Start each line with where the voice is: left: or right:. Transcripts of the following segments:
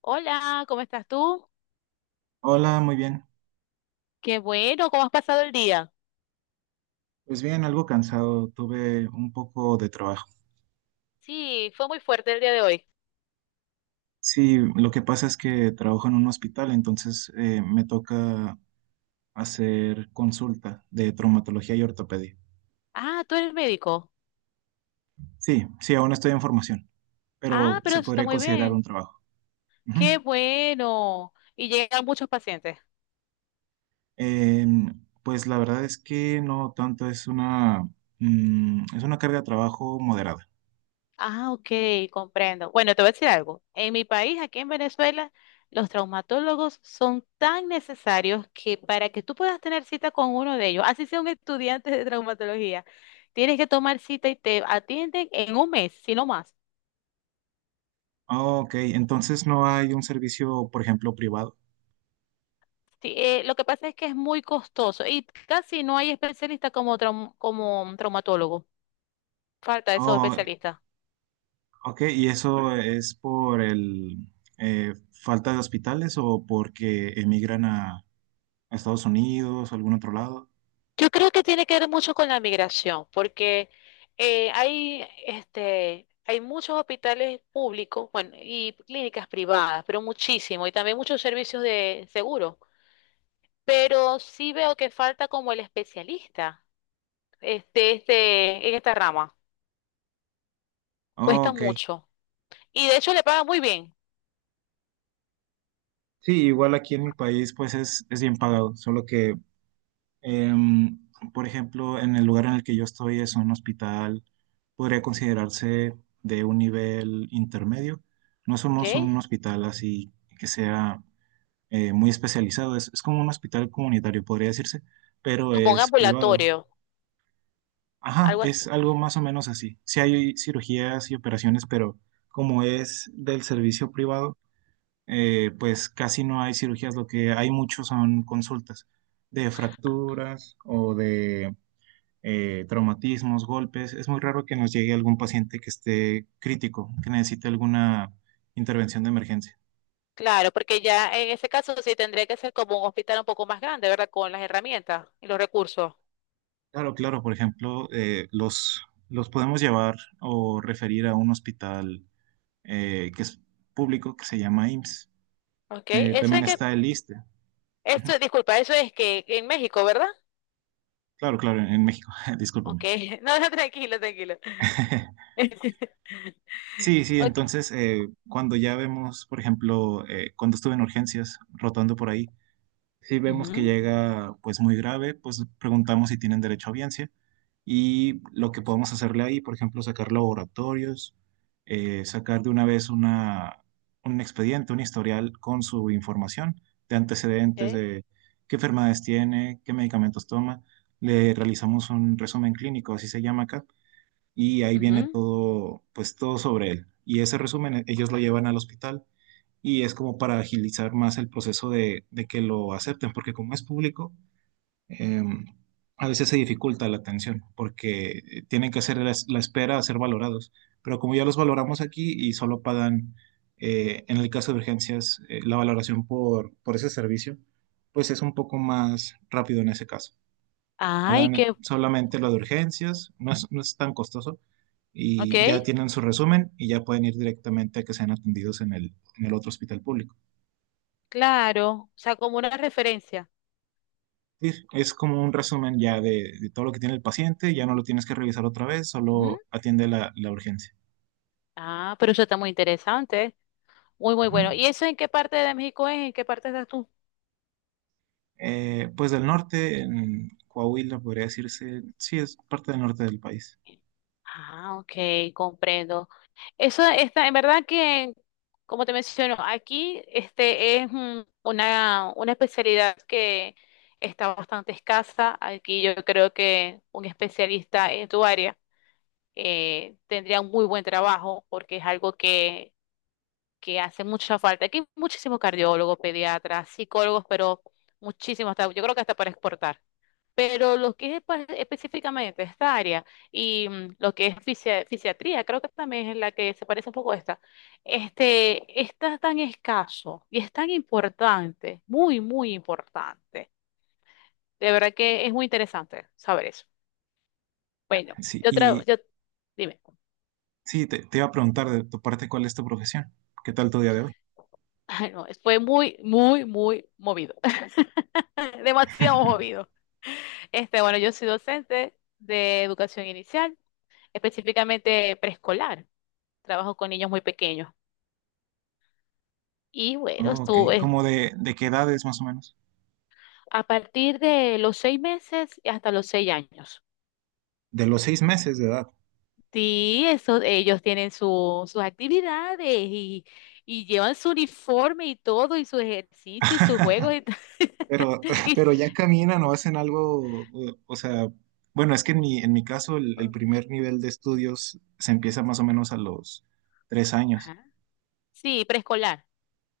left: Hola, ¿cómo estás tú?
right: Hola, muy bien.
left: Qué bueno, ¿cómo has pasado el día?
right: Pues bien, algo cansado, tuve un poco de trabajo.
left: Sí, fue muy fuerte el día de hoy.
right: Sí, lo que pasa es que trabajo en un hospital, entonces me toca hacer consulta de traumatología y ortopedia.
left: Ah, tú eres médico.
right: Sí, sí, aún estoy en formación, pero
left: Ah, pero
right: se
left: eso está
right: podría
left: muy
right: considerar
left: bien.
right: un trabajo. Ujú.
left: Qué bueno. Y llegan muchos pacientes.
right: Pues la verdad es que no tanto, es una carga de trabajo moderada.
left: Ah, ok, comprendo. Bueno, te voy a decir algo. En mi país, aquí en Venezuela, los traumatólogos son tan necesarios que para que tú puedas tener cita con uno de ellos, así sea un estudiante de traumatología, tienes que tomar cita y te atienden en un mes, si no más.
right: Ah, ok, entonces no hay un servicio, por ejemplo, privado.
left: Sí, lo que pasa es que es muy costoso y casi no hay especialista como, como traumatólogo. Falta esos
right: Oh,
left: especialistas.
right: ok, ¿y eso es por el falta de hospitales o porque emigran a Estados Unidos o algún otro lado?
left: Yo creo que tiene que ver mucho con la migración, porque hay, este, hay muchos hospitales públicos, bueno, y clínicas privadas, pero muchísimo, y también muchos servicios de seguro. Pero sí veo que falta como el especialista, este, en esta rama.
right: Oh,
left: Cuesta
right: ok,
left: mucho. Y de hecho le pagan muy bien.
right: sí, igual aquí en mi país pues es bien pagado, solo que, em, por ejemplo, en el lugar en el que yo estoy es un hospital, podría considerarse de un nivel intermedio. No
left: ¿Ok?
right: somos un hospital así que sea muy especializado, es como un hospital comunitario, podría decirse, pero
left: Como un
right: es privado.
left: ambulatorio.
right: Ajá,
left: Algo
right: es
left: así.
right: algo más o menos así. Sí hay cirugías y operaciones, pero como es del servicio privado, pues casi no hay cirugías. Lo que hay mucho son consultas de fracturas o de traumatismos, golpes. Es muy raro que nos llegue algún paciente que esté crítico, que necesite alguna intervención de emergencia.
left: Claro, porque ya en ese caso sí tendría que ser como un hospital un poco más grande, ¿verdad? Con las herramientas y los recursos.
right: Claro, claro, por ejemplo, los podemos llevar o referir a un hospital que es público, que se llama IMSS.
left: ¿Ok? Eso
right: También
left: es que,
right: está el ISSSTE.
left: esto, disculpa, eso es que en México, ¿verdad?
right: Claro, claro, en México,
left: Ok,
right: discúlpame.
left: no, no, tranquilo, tranquilo.
right: Sí, sí,
left: Ok.
right: entonces cuando ya vemos, por ejemplo, cuando estuve en urgencias, rotando por ahí. Si vemos que
left: Ujú,
right: llega pues muy grave, pues preguntamos si tienen derecho a audiencia y lo que podemos hacerle ahí, por ejemplo, sacar laboratorios, sacar de una vez un expediente, un historial con su información de antecedentes,
left: ok,
right: de qué enfermedades tiene, qué medicamentos toma. Le realizamos un resumen clínico, así se llama acá, y ahí viene
left: ujú.
right: todo, pues todo sobre él. Y ese resumen ellos lo llevan al hospital y es como para agilizar más el proceso de que lo acepten, porque como es público, eh, a veces se dificulta la atención, porque tienen que hacer la espera a ser valorados, pero como ya los valoramos aquí y solo pagan, en el caso de urgencias, la valoración por ese servicio, pues es un poco más rápido en ese caso.
left: Ay, qué,
right: Pagan solamente lo de urgencias, no es tan costoso
left: ok,
right: y ya tienen su resumen y ya pueden ir directamente a que sean atendidos en el otro hospital público.
left: claro, o sea, como una referencia.
right: Sí, es como un resumen ya de todo lo que tiene el paciente, ya no lo tienes que revisar otra vez,
left: Ujú.
right: solo atiende la urgencia.
left: Ah, pero eso está muy interesante, muy, muy
right: Ujú.
left: bueno. ¿Y eso en qué parte de México es? ¿En qué parte estás tú?
right: Pues del norte, en Coahuila podría decirse, sí, es parte del norte del país.
left: Ah, ok, comprendo. Eso está, en verdad que, como te menciono, aquí este es una especialidad que está bastante escasa. Aquí yo creo que un especialista en tu área tendría un muy buen trabajo porque es algo que hace mucha falta. Aquí hay muchísimos cardiólogos, pediatras, psicólogos, pero muchísimos, yo creo que hasta para exportar. Pero lo que es específicamente esta área y lo que es fisiatría, creo que también es la que se parece un poco a esta, este, está tan escaso y es tan importante, muy, muy importante. De verdad que es muy interesante saber eso. Bueno,
right: Sí,
left: yo, tra-
right: y
left: yo dime.
right: sí, te iba a preguntar de tu parte cuál es tu profesión, qué tal tu día de hoy.
left: Ay, no, fue muy, muy, muy movido. Demasiado movido. Este, bueno, yo soy docente de educación inicial, específicamente preescolar. Trabajo con niños muy pequeños. Y bueno,
right: Oh, ok,
left: estuve
right: ¿como de qué edad es más o menos?
left: a partir de los 6 meses hasta los 6 años.
right: De los 6 meses de edad.
left: Sí, eso, ellos tienen sus actividades y llevan su uniforme y todo, y sus ejercicios y sus juegos. Y,
right: Pero,
left: y-
right: pero ya caminan o hacen algo, o sea, bueno, es que en mi caso el primer nivel de estudios se empieza más o menos a los 3 años.
left: Ajá. Sí, preescolar,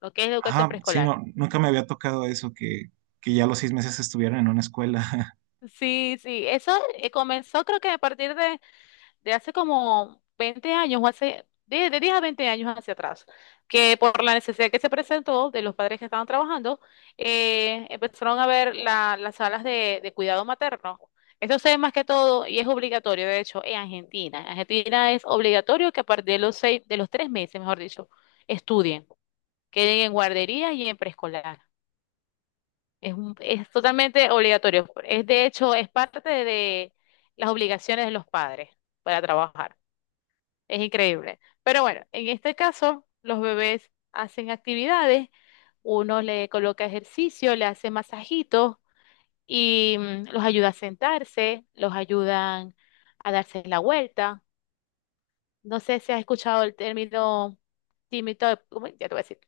left: lo que es educación
right: Ajá, sí,
left: preescolar.
right: no, nunca me había tocado eso, que ya a los 6 meses estuvieran en una escuela.
left: Sí, sí, eso comenzó creo que a partir de hace como 20 años o hace de 10 a 20 años hacia atrás, que por la necesidad que se presentó de los padres que estaban trabajando, empezaron a ver las salas de cuidado materno. Eso se ve más que todo y es obligatorio, de hecho, en Argentina. En Argentina es obligatorio que a partir de los seis, de los 3 meses, mejor dicho, estudien, queden en guardería y en preescolar. Es, es totalmente obligatorio. Es de hecho, es parte de las obligaciones de los padres para trabajar. Es increíble. Pero bueno, en este caso, los bebés hacen actividades, uno le coloca ejercicio, le hace masajitos y los ayuda a sentarse, los ayudan a darse la vuelta. No sé si has escuchado el término timitone, ya te voy a decir,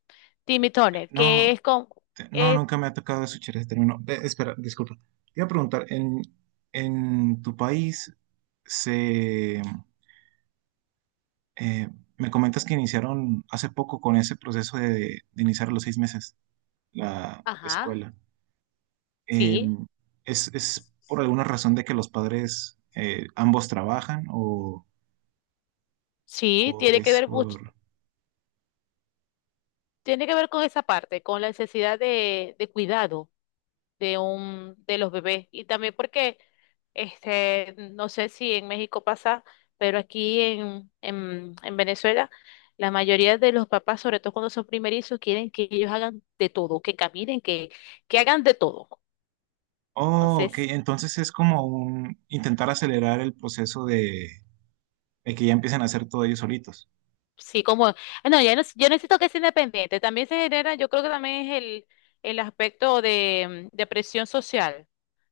left: timitones, que
right: No,
left: es con,
right: no,
left: es,
right: nunca me ha tocado eso, Chere, termino. Ve, espera, disculpa. Te iba a preguntar, en tu país se... eh, me comentas que iniciaron hace poco con ese proceso de iniciar a los 6 meses la
left: ajá,
right: escuela. eh,
left: sí.
right: es por alguna razón de que los padres ambos trabajan o,
left: Sí,
right: o
left: tiene que
right: es
left: ver
right: por...
left: mucho, tiene que ver con esa parte, con la necesidad de cuidado de un, de los bebés. Y también porque, este, no sé si en México pasa, pero aquí en Venezuela, la mayoría de los papás, sobre todo cuando son primerizos, quieren que ellos hagan de todo, que caminen, que hagan de todo.
right: Oh, ok,
left: Entonces,
right: entonces es como un intentar acelerar el proceso de que ya empiecen a hacer todo ellos solitos.
left: sí, como, ah, no, ya no, yo necesito que sea independiente. También se genera, yo creo que también es el aspecto de, de presión social.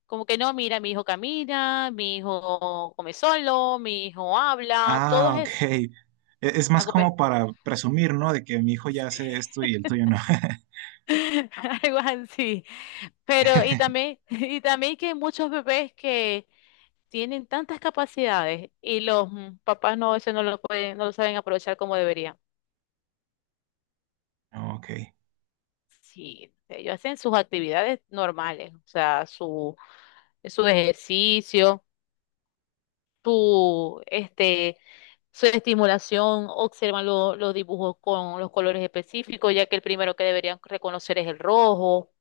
left: Como que no, mira, mi hijo camina, mi hijo come solo, mi hijo habla, todo
right: Ah, ok.
left: es
right: Es más
left: algo pe-
right: como para presumir, ¿no? De que mi hijo ya hace esto y el tuyo no.
left: algo así. Pero, y también, y también que hay muchos bebés que tienen tantas capacidades y los papás no, eso no lo pueden, no lo saben aprovechar como deberían.
right: Ah, ok.
left: Sí, ellos hacen sus actividades normales, o sea, su ejercicio, su, este, su estimulación, observan los dibujos con los colores específicos, ya que el primero que deberían reconocer es el rojo,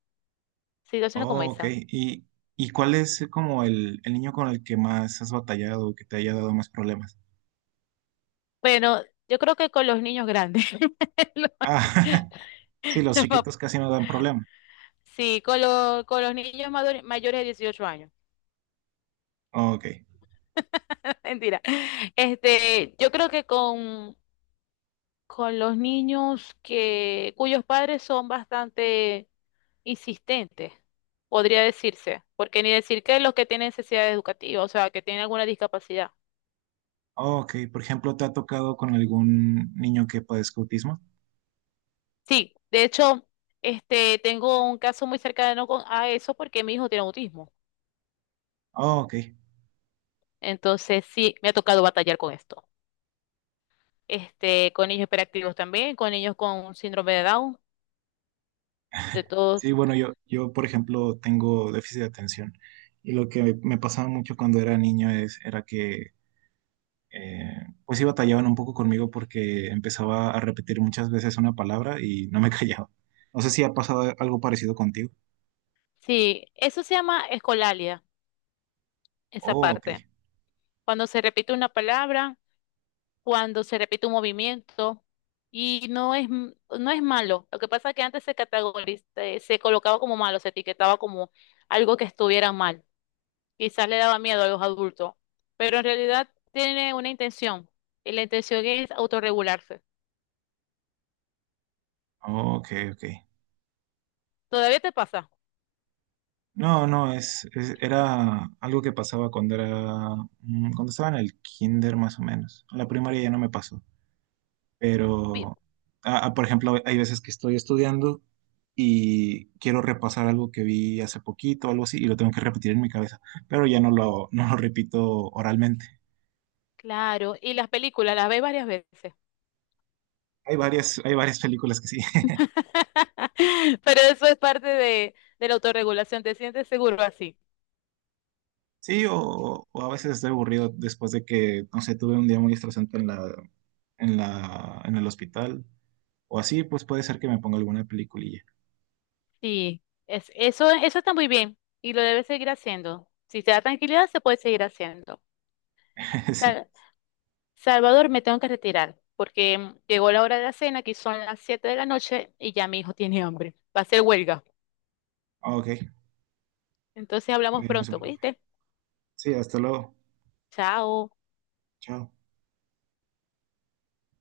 left: situaciones como
right: Oh, ok.
left: esa.
right: ¿Y cuál es como el niño con el que más has batallado o que te haya dado más problemas?
left: Bueno, yo creo que con los niños grandes, los-
right: Ah, Sí, los
left: los pap-
right: chiquitos casi no dan problema.
left: sí, con los niños mayores de 18 años,
right: Ok.
left: mentira. Este, yo creo que con los niños que, cuyos padres son bastante insistentes, podría decirse, porque ni decir que los que tienen necesidad educativa, o sea, que tienen alguna discapacidad.
right: Ok, por ejemplo, ¿te ha tocado con algún niño que padezca autismo?
left: Sí, de hecho, este, tengo un caso muy cercano con, a eso porque mi hijo tiene autismo.
right: Oh, ok.
left: Entonces, sí, me ha tocado batallar con esto. Este, con niños hiperactivos también, con niños con síndrome de Down, de
right: Sí,
left: todos.
right: bueno, yo, por ejemplo, tengo déficit de atención. Y lo que me pasaba mucho cuando era niño era que, eh, pues sí batallaban un poco conmigo porque empezaba a repetir muchas veces una palabra y no me callaba. No sé si ha pasado algo parecido contigo.
left: Sí, eso se llama escolalia, esa
right: Oh, ok.
left: parte. Cuando se repite una palabra cuando se repite un movimiento y no es malo. Lo que pasa es que antes se categoriza, se colocaba como malo, se etiquetaba como algo que estuviera mal. Quizás le daba miedo a los adultos, pero en realidad tiene una intención y la intención es autorregularse.
right: Oh, ok, ok.
left: ¿Todavía te pasa?
right: No, no, era algo que pasaba cuando estaba en el kinder más o menos. En la primaria ya no me pasó,
left: Vi-
right: pero, por ejemplo, hay veces que estoy estudiando y quiero repasar algo que vi hace poquito, algo así, y lo tengo que repetir en mi cabeza, pero ya no lo repito oralmente.
left: Claro, y las películas las ves varias veces.
right: Hay varias películas que sí.
left: Pero eso es parte de la autorregulación, te sientes seguro así.
right: Sí, o a veces estoy aburrido después de que, no sé, tuve un día muy estresante en el hospital. O así, pues puede ser que me ponga alguna peliculilla.
left: Sí, es, eso está muy bien y lo debes seguir haciendo. Si te da tranquilidad, se puede seguir haciendo.
right: Sí.
left: Sal- Salvador, me tengo que retirar porque llegó la hora de la cena, aquí son las 7 de la noche y ya mi hijo tiene hambre. Va a ser huelga.
right: Ok,
left: Entonces
right: ok,
left: hablamos
right: no se
left: pronto,
right: preocupe.
left: ¿viste?
right: Sí, hasta luego.
left: Chao.
right: Chao.